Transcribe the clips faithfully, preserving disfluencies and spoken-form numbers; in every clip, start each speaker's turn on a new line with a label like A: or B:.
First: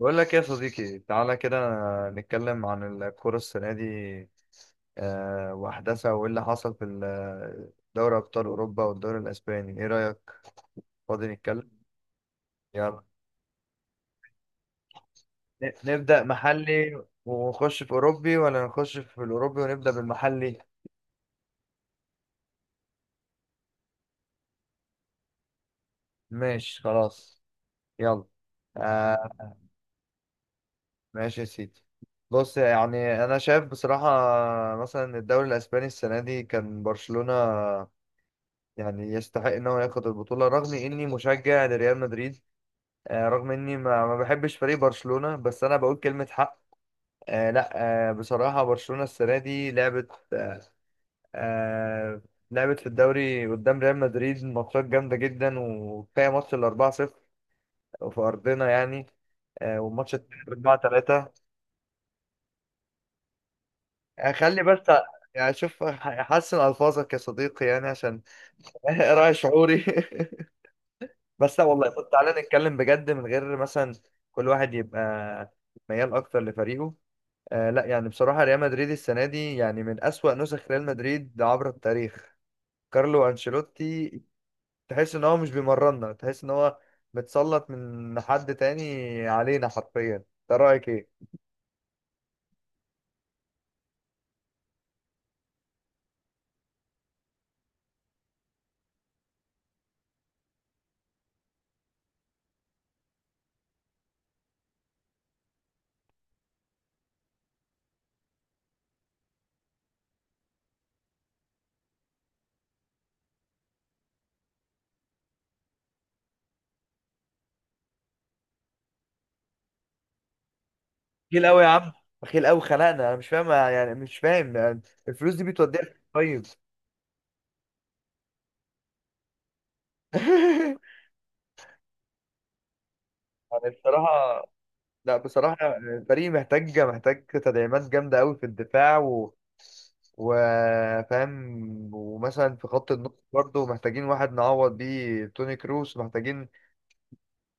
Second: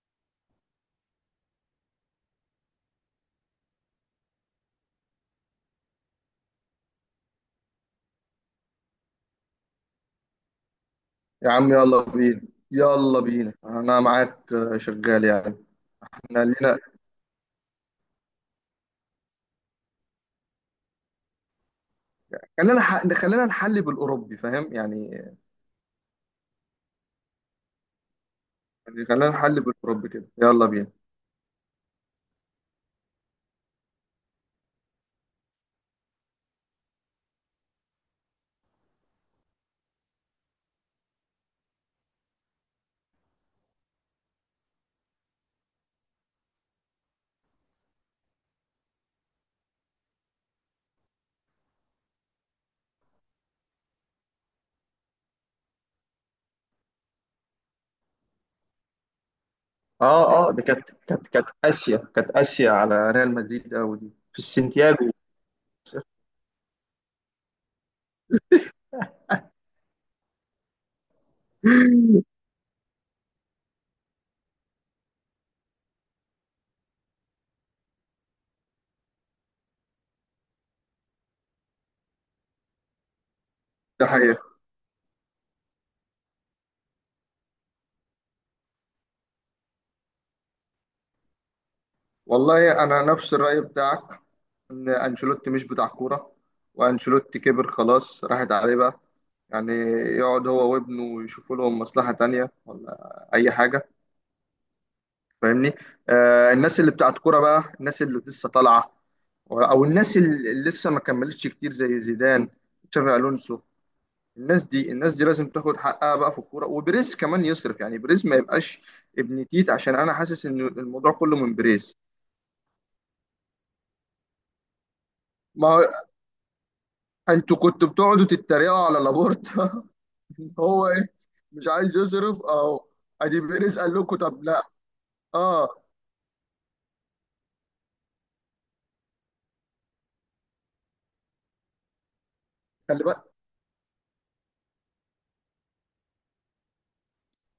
A: بقول لك إيه يا صديقي؟ تعالى كده نتكلم عن الكرة السنة دي، آه، وأحداثها وإيه اللي حصل في ال- آه، دوري أبطال أوروبا والدوري الأسباني، إيه رأيك؟ فاضي
B: يا
A: نتكلم؟
B: عم، يلا بينا.
A: يلا
B: يلا بينا، انا معاك آه، شغال يعني.
A: ن- نبدأ
B: احنا لينا.
A: محلي ونخش في أوروبي، ولا نخش في الأوروبي ونبدأ بالمحلي؟
B: خلينا ح... خلينا نحل بالاوروبي، فاهم يعني
A: ماشي، خلاص، يلا.
B: يعني خلينا
A: آه
B: نحل بالاوروبي كده، يلا بينا.
A: ماشي يا سيدي. بص، يعني أنا شايف بصراحة مثلا الدوري الأسباني السنة دي كان برشلونة يعني يستحق ان هو ياخد البطولة، رغم اني مشجع لريال مدريد. آه، رغم اني ما ما بحبش فريق برشلونة، بس انا بقول كلمة حق. آه، لا. آه، بصراحة برشلونة السنة دي لعبت آه، آه، لعبت في الدوري قدام ريال مدريد ماتشات جامدة جدا، وكفاية ماتش ال أربعة صفر في ارضنا يعني. آه، والماتش
B: اه اه ده كانت كانت
A: أربعة ثلاثة،
B: كانت اسيا كانت اسيا على ريال مدريد قوي دي في
A: خلي بس.
B: السنتياجو.
A: يعني شوف حسن الفاظك يا صديقي، يعني عشان راعي شعوري بس لا والله، طب تعالى نتكلم بجد من غير مثلا كل واحد يبقى ميال اكتر لفريقه. آه لا، يعني بصراحة ريال مدريد السنة دي يعني من أسوأ نسخ ريال مدريد عبر التاريخ. كارلو
B: ده
A: أنشيلوتي،
B: حقيقة.
A: تحس ان هو مش بيمرنا، تحس ان هو متسلط من حد تاني علينا حرفيا. انت رأيك ايه؟
B: والله انا نفس الرأي بتاعك، ان انشيلوتي مش بتاع كورة. وانشيلوتي كبر، خلاص راحت عليه بقى. يعني يقعد هو وابنه يشوفوا لهم مصلحة تانية ولا اي حاجة، فاهمني. آه، الناس اللي بتاعت كوره بقى، الناس اللي لسه طالعه، او الناس اللي لسه ما كملتش كتير، زي زيدان، تشافي الونسو. الناس دي الناس دي لازم تاخد حقها بقى في الكوره. وبريز كمان يصرف، يعني بريز ما يبقاش ابن تيت، عشان انا حاسس ان الموضوع كله
A: بخيل
B: من
A: قوي يا عم،
B: بريز.
A: بخيل قوي خلقنا. انا مش فاهم يعني، مش فاهم يعني الفلوس دي
B: ما
A: بتوديها
B: هو
A: فين طيب؟
B: انتوا كنتوا بتقعدوا تتريقوا على لابورتا. إن هو ايه، مش عايز يصرف اهو، ادي
A: يعني
B: بريز قال لكم،
A: بصراحة،
B: طب لا.
A: لا
B: اه،
A: بصراحة الفريق محتاج محتاج تدعيمات جامدة أوي في الدفاع و... وفاهم. ومثلا في خط
B: خلي
A: النص
B: بالك
A: برضه محتاجين واحد نعوض بيه توني كروس. محتاجين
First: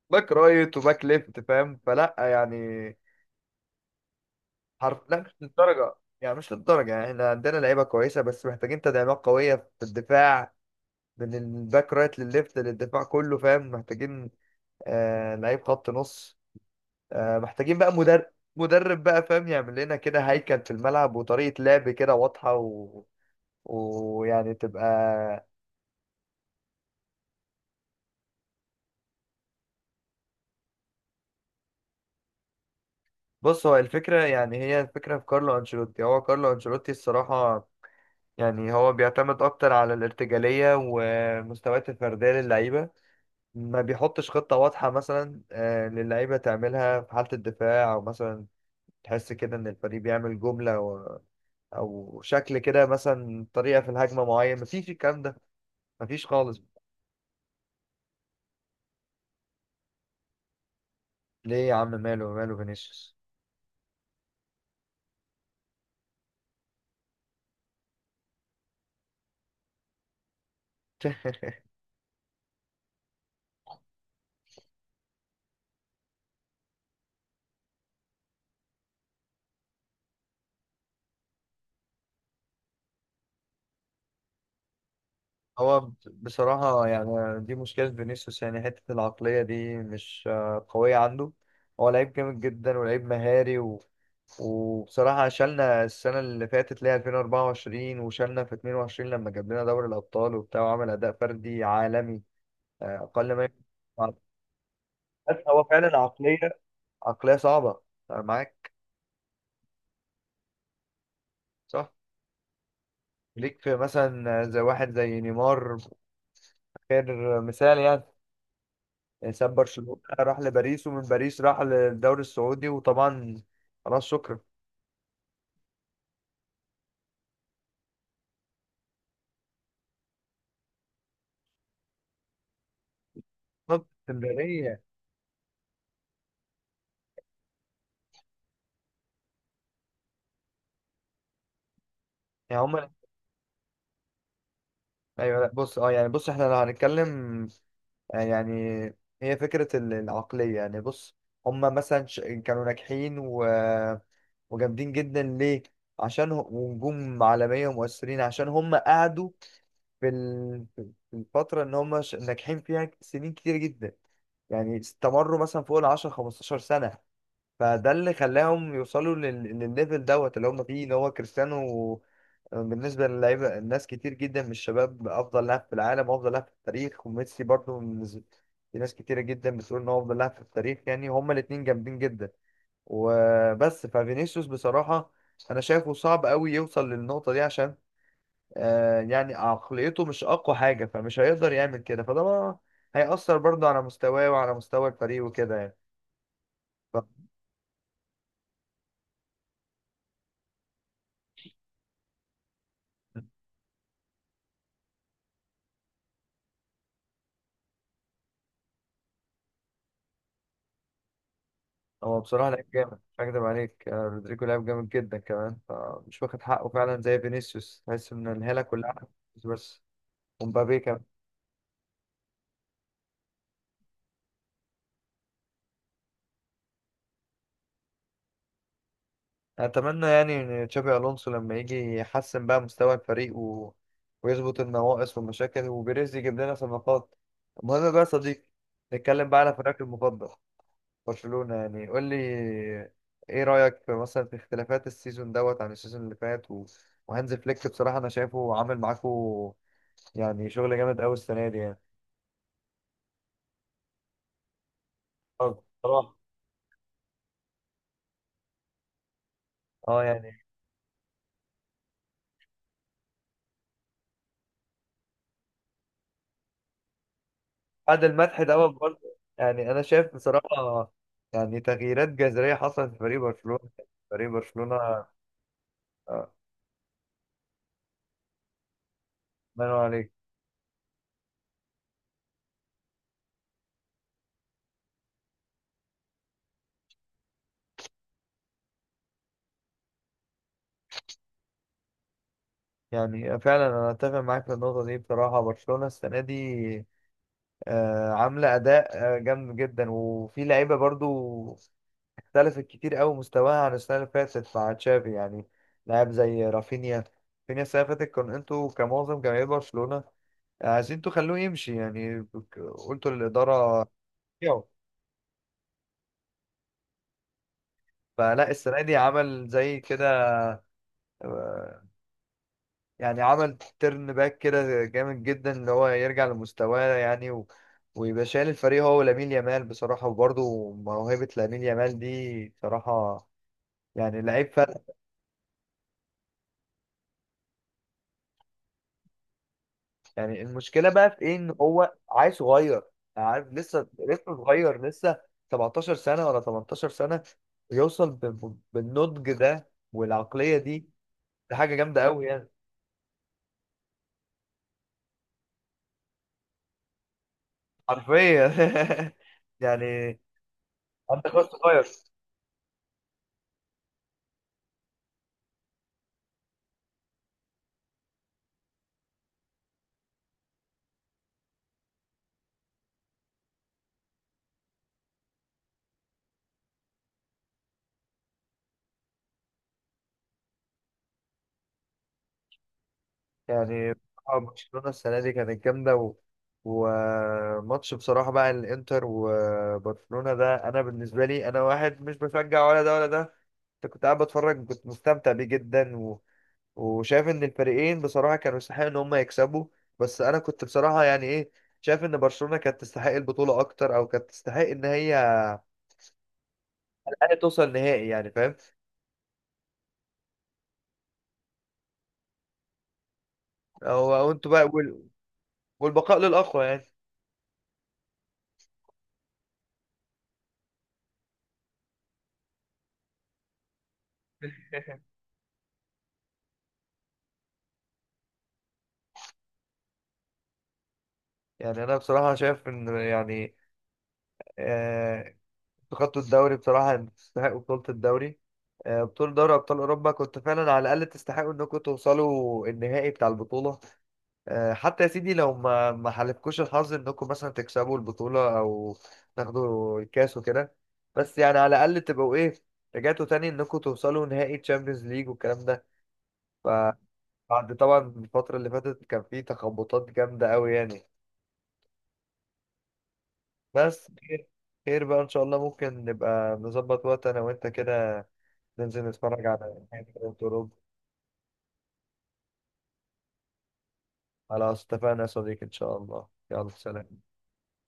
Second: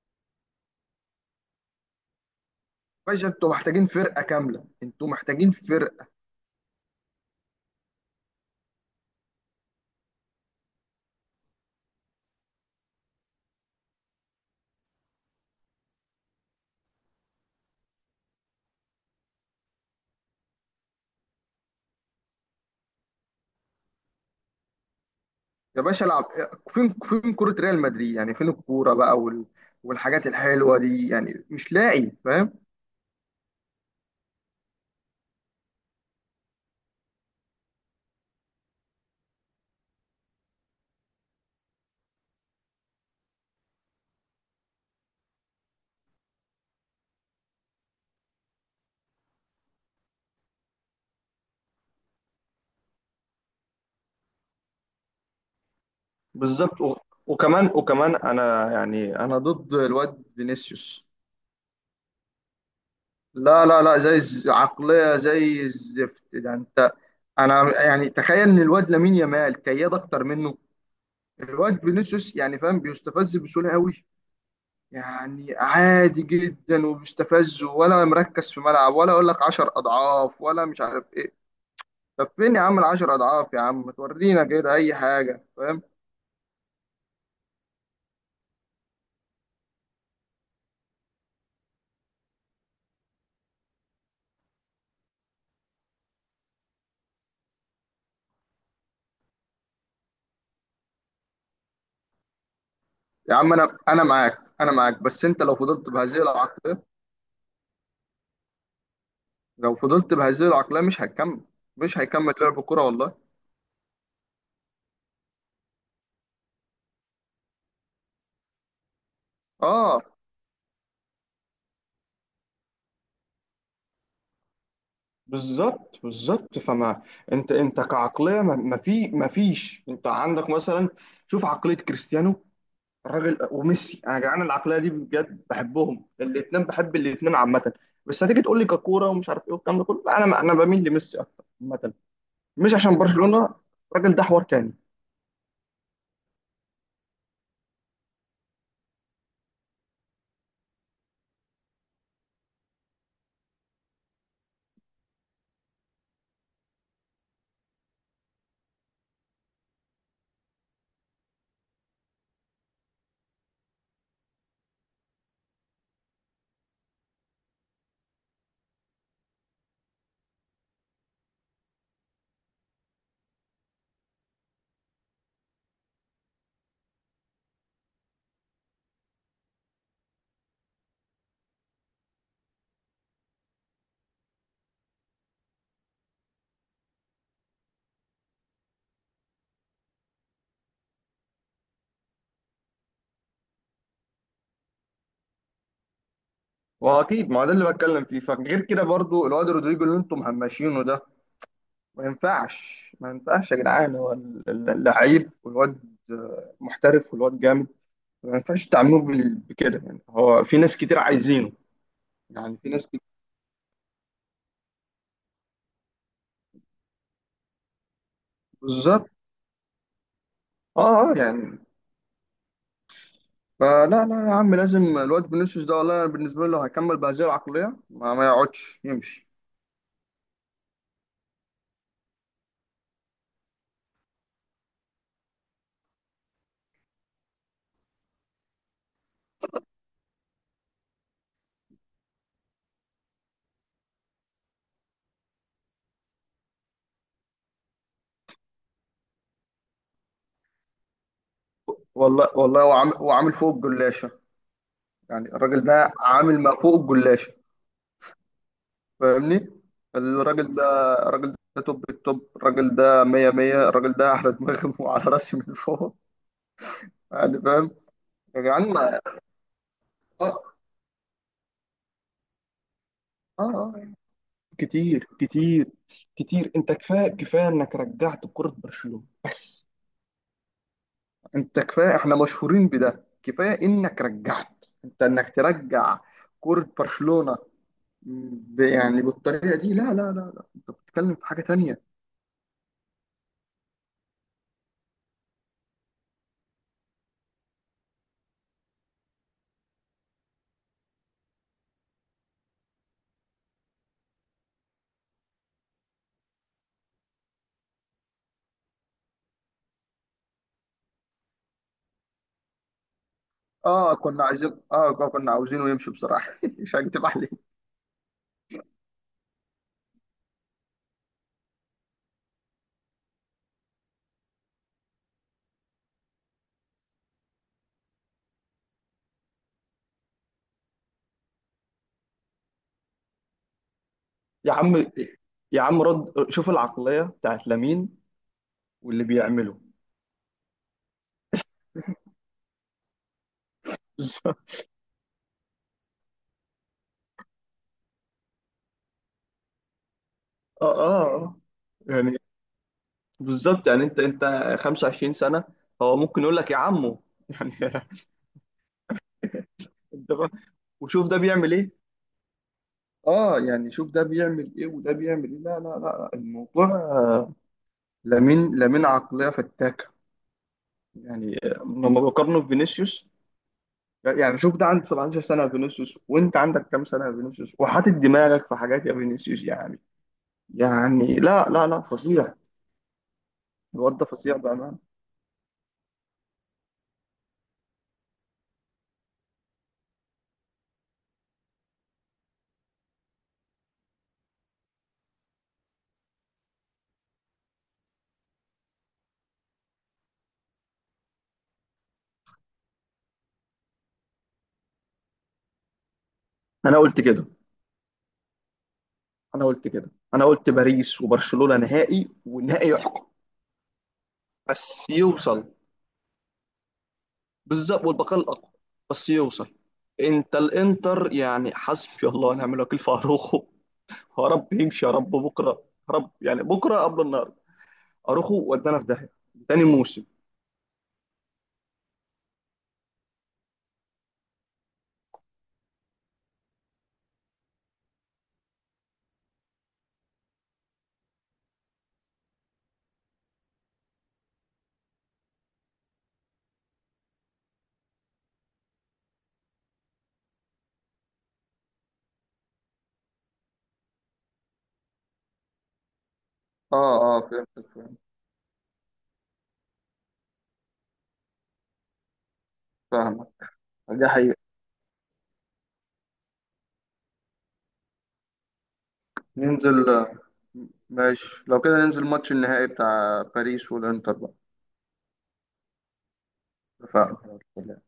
A: باك رايت وباك ليفت، فاهم؟ فلا يعني
B: باشا، انتوا محتاجين فرقه كامله، انتوا
A: حرف لا، مش
B: محتاجين
A: للدرجة
B: فرقه.
A: يعني، مش للدرجة. يعني احنا عندنا لعيبة كويسة بس محتاجين تدعيمات قوية في الدفاع، من الباك رايت للليفت للدفاع كله، فاهم؟ محتاجين آه لعيب خط نص. آه، محتاجين بقى مدرب، مدرب بقى، فاهم؟ يعمل لنا كده هيكل في الملعب وطريقة لعب كده واضحة و... ويعني تبقى.
B: يا باشا العب، فين فين كرة ريال مدريد، يعني فين الكورة بقى؟ وال... والحاجات الحلوة دي يعني مش لاقي، فاهم.
A: بص هو الفكرة، يعني هي الفكرة في كارلو أنشيلوتي، هو كارلو أنشيلوتي الصراحة يعني هو بيعتمد أكتر على الارتجالية والمستويات الفردية للعيبة. ما بيحطش خطة واضحة مثلا آه، للعيبة تعملها في حالة الدفاع، أو مثلا تحس كده إن الفريق بيعمل جملة و... أو شكل كده، مثلا طريقة في الهجمة معين، مفيش الكلام ده، مفيش خالص.
B: بالظبط. و... وكمان وكمان انا يعني انا ضد الواد فينيسيوس.
A: ليه يا عم؟ ماله ماله فينيسيوس؟
B: لا لا لا، زي الز- عقلية زي الزفت ده، انت. انا يعني تخيل ان الواد لامين يامال كياد اكتر منه. الواد فينيسيوس يعني فاهم، بيستفز بسهولة قوي. يعني عادي جدا، وبيستفز ولا مركز في ملعب، ولا اقول لك عشر اضعاف، ولا مش عارف ايه. طب فين يا عم العشر اضعاف؟ يا عم ما تورينا كده اي حاجه،
A: هو
B: فاهم.
A: ب- بصراحة يعني دي مشكلة فينيسيوس، يعني حتة العقلية دي مش آه، قوية عنده. هو لعيب جامد جدا، ولعيب مهاري و... وبصراحة شالنا السنة اللي فاتت اللي هي ألفين وأربعة وعشرين، وشالنا في اتنين وعشرين لما جاب لنا دوري الأبطال وبتاع، وعمل أداء فردي عالمي آه، أقل
B: يا
A: ما
B: عم،
A: يكون.
B: انا انا معاك، انا معاك بس
A: بس
B: انت لو
A: هو
B: فضلت
A: فعلا
B: بهذه
A: عقلية،
B: العقليه،
A: عقلية صعبة. أنا معاك،
B: لو فضلت بهذه العقليه مش هتكمل،
A: صح.
B: مش هيكمل لعب كرة، والله.
A: ليك في مثلا زي واحد زي نيمار، خير مثال يعني. ساب برشلونة
B: اه،
A: راح لباريس، ومن باريس راح للدوري السعودي، وطبعا خلاص شكرا.
B: بالظبط بالظبط فما. انت انت كعقليه، ما ما في ما فيش، انت عندك مثلا، شوف عقليه كريستيانو الراجل،
A: طب
B: وميسي. انا جعان العقليه
A: اسكندرية؟
B: دي بجد، بحبهم الاثنين بحب الاثنين عامه. بس هتيجي تقول لي ككوره ومش عارف ايه والكلام ده كله، لا، انا انا بميل لميسي اكتر عامه.
A: يعني
B: مش
A: هما
B: عشان برشلونة، الراجل ده حوار تاني.
A: ايوه، لا بص، اه يعني بص احنا لو هنتكلم، آه، يعني هي فكرة ال- العقلية. يعني بص، هما مثلا ش- كانوا ناجحين و... وجامدين جدا، ليه؟ عشان هم ونجوم عالمية ومؤثرين، عشان هما قعدوا في ال- في الفترة ان هما ش- ناجحين فيها سنين كتير جدا. يعني استمروا مثلا فوق ال عشرة خمستاشر سنة. فده اللي خلاهم يوصلوا لل- للليفل دوت اللي هم فيه، ان هو كريستيانو بالنسبه للعيبه، الناس كتير جدا من الشباب افضل لاعب في العالم وافضل لاعب في التاريخ، وميسي برضو من ز- في ناس كتيره جدا بتقول ان هو افضل لاعب في التاريخ. يعني هما الاتنين جامدين جدا وبس. ففينيسيوس بصراحه انا شايفه صعب قوي يوصل للنقطه دي، عشان آه يعني عقليته مش اقوى حاجه، فمش هيقدر يعمل كده. فده بقى هيأثر برضه على مستواه وعلى مستوى الفريق وكده يعني.
B: واكيد ما هو ده اللي بتكلم فيه. فغير كده برضو الواد رودريجو اللي انتم مهمشينه ده، ما ينفعش ما ينفعش يا جدعان. هو ال- ال- اللعيب، والواد محترف والواد جامد. ما ينفعش تعاملوه بال- بكده يعني، هو في ناس كتير عايزينه،
A: هو بصراحة
B: يعني في
A: لعيب
B: ناس
A: جامد، مش
B: كتير.
A: هكدب عليك. آه، رودريجو لعيب جامد جدا كمان، فمش واخد حقه فعلا زي فينيسيوس، تحس ان الهالة كلها على
B: بالظبط.
A: فينيسيوس بس، ومبابي كمان.
B: اه اه يعني، فلا لا يا عم، لازم الواد فينيسيوس ده، والله أنا بالنسبه له هيكمل بهذه العقليه، ما, ما يقعدش يمشي.
A: اتمنى يعني ان تشابي الونسو لما يجي يحسن بقى مستوى الفريق و... ويظبط النواقص والمشاكل، وبيريز يجيب لنا صفقات. المهم بقى يا صديقي، نتكلم بقى على فريقك المفضل برشلونة. يعني قول لي ايه رأيك في مثلا في اختلافات السيزون دوت عن السيزون اللي فات و... وهانز فليك؟ بصراحة انا شايفه عامل معاكو يعني شغل جامد قوي السنه دي يعني.
B: والله والله، وعامل وعامل فوق الجلاشه. يعني
A: اه
B: الراجل ده
A: بصراحه،
B: عامل ما فوق الجلاشه، فاهمني.
A: اه يعني
B: الراجل ده الراجل ده توب التوب، الراجل ده مية مية، الراجل ده على دماغي وعلى راسي من فوق، يعني فاهم.
A: بعد
B: يا
A: المدح ده
B: جدعان ما-
A: برضه، يعني انا شايف
B: اه
A: بصراحه يعني تغييرات جذريه حصلت في فريق
B: اه
A: برشلونه.
B: آه.
A: فريق برشلونه،
B: كتير كتير
A: آه،
B: كتير. انت كفايه كفايه انك رجعت كرة برشلونة.
A: ما
B: بس
A: ينور عليك.
B: انت كفايه، احنا مشهورين بده. كفايه انك رجعت، انت انك ترجع كرة برشلونة، ب- يعني بالطريقه دي، لا لا لا لا، انت بتتكلم في حاجه تانية.
A: يعني فعلا انا اتفق معاك في النقطه دي، بصراحه برشلونه السنه دي آه، عامله اداء آه، جامد جدا. وفي لعيبه برضو اختلفت كتير قوي مستواها عن السنه اللي فاتت مع تشافي، يعني لاعب زي رافينيا. رافينيا السنه اللي فاتت كان انتوا كمعظم جماهير برشلونه عايزين انتوا خلوه يمشي يعني، قلتوا للإدارة.
B: اه، كنا عايزين
A: يو.
B: اه كنا عاوزينه يمشي بصراحه. مش هكتب عليك.
A: فلا السنة دي عمل زي كده، آه، يعني عمل ترن باك كده جامد جدا اللي هو يرجع لمستواه يعني و... ويبقى شايل الفريق هو ولامين يامال بصراحة. وبرضه موهبة لامين يامال دي بصراحة يعني لعيب
B: يا عم
A: فلت.
B: يا عم رد، شوف العقلية بتاعت لامين واللي بيعمله،
A: يعني المشكلة بقى في ايه؟ ان هو عيل صغير يعني، عارف لسه، لسه
B: بالظبط.
A: صغير، لسه 17 سنة ولا 18 سنة. يوصل ب... ب- بالنضج ده والعقلية
B: اه
A: دي،
B: اه آه.
A: دي حاجه جامده
B: يعني
A: قوي يعني.
B: بالظبط، يعني انت انت خمسة وعشرين سنة. هو ممكن يقول لك يا عمو، يعني.
A: حرفيا
B: انت
A: يعني
B: بقى، وشوف ده
A: انت كوست
B: بيعمل ايه.
A: فاير.
B: اه يعني شوف ده بيعمل ايه وده بيعمل ايه. لا لا لا، الموضوع آه، لامين لامين عقلية فتاكة. يعني آه، لما بقارنه بفينيسيوس، يعني شوف ده عنده سبعتاشر سنة يا فينيسيوس، وانت عندك كام سنة يا فينيسيوس، وحاطط دماغك في حاجات يا فينيسيوس، يعني، يعني لا لا لا فظيع.
A: يعني
B: الواد ده فظيع
A: بصراحة
B: بأمانة.
A: برشلونه السنه دي كانت جامده و... وماتش بصراحه بقى الانتر وبرشلونه ده، انا بالنسبه لي انا واحد مش بشجع ولا ده ولا ده. كنت كنت قاعد بتفرج، كنت مستمتع بيه جدا و... وشايف ان الفريقين بصراحه كانوا يستحقوا ان هم يكسبوا. بس انا كنت بصراحه يعني ايه، شايف ان برشلونه كانت تستحق البطوله اكتر، او كانت تستحق ان هي على
B: أنا قلت كده
A: الأقل توصل نهائي، يعني فاهم؟
B: أنا قلت كده أنا قلت باريس وبرشلونة نهائي، والنهائي يحكم.
A: هو انتوا بقى،
B: بس يوصل.
A: والبقاء للأقوى يعني.
B: بالظبط، والبقاء الأقوى. بس يوصل. أنت الإنتر، يعني حسبي الله ونعم الوكيل في أروخو. يا رب يمشي، يا رب بكرة، يا رب يعني بكرة قبل النهاردة، أروخو ودانا في داهية تاني موسم.
A: يعني أنا بصراحة شايف إن يعني آه، أنتوا خدتوا الدوري بصراحة، يعني تستحقوا بطولة الدوري. آه، بطولة دوري أبطال أوروبا كنتوا فعلا على الأقل تستحقوا إنكم توصلوا النهائي بتاع البطولة. آه، حتى يا سيدي لو ما ما حالفكوش الحظ إنكم مثلا تكسبوا البطولة أو تاخدوا الكاس وكده. بس يعني على الأقل تبقوا إيه، رجعتوا تاني إنكم توصلوا نهائي تشامبيونز ليج والكلام ده،
B: اه اه فهمت
A: فبعد
B: فهمت،
A: طبعا الفترة اللي فاتت كان في تخبطات جامدة أوي يعني.
B: فاهمك. دي
A: بس
B: حقيقة.
A: خير، خير بقى ان شاء الله. ممكن نبقى نظبط وقت انا وانت كده، ننزل نتفرج
B: ننزل.
A: على نهائي كرة اوروبا.
B: ماشي، لو كده ننزل ماتش النهائي بتاع باريس والإنتر بقى،
A: على اتفقنا يا صديقي، ان شاء الله، يلا سلام.
B: فاهم.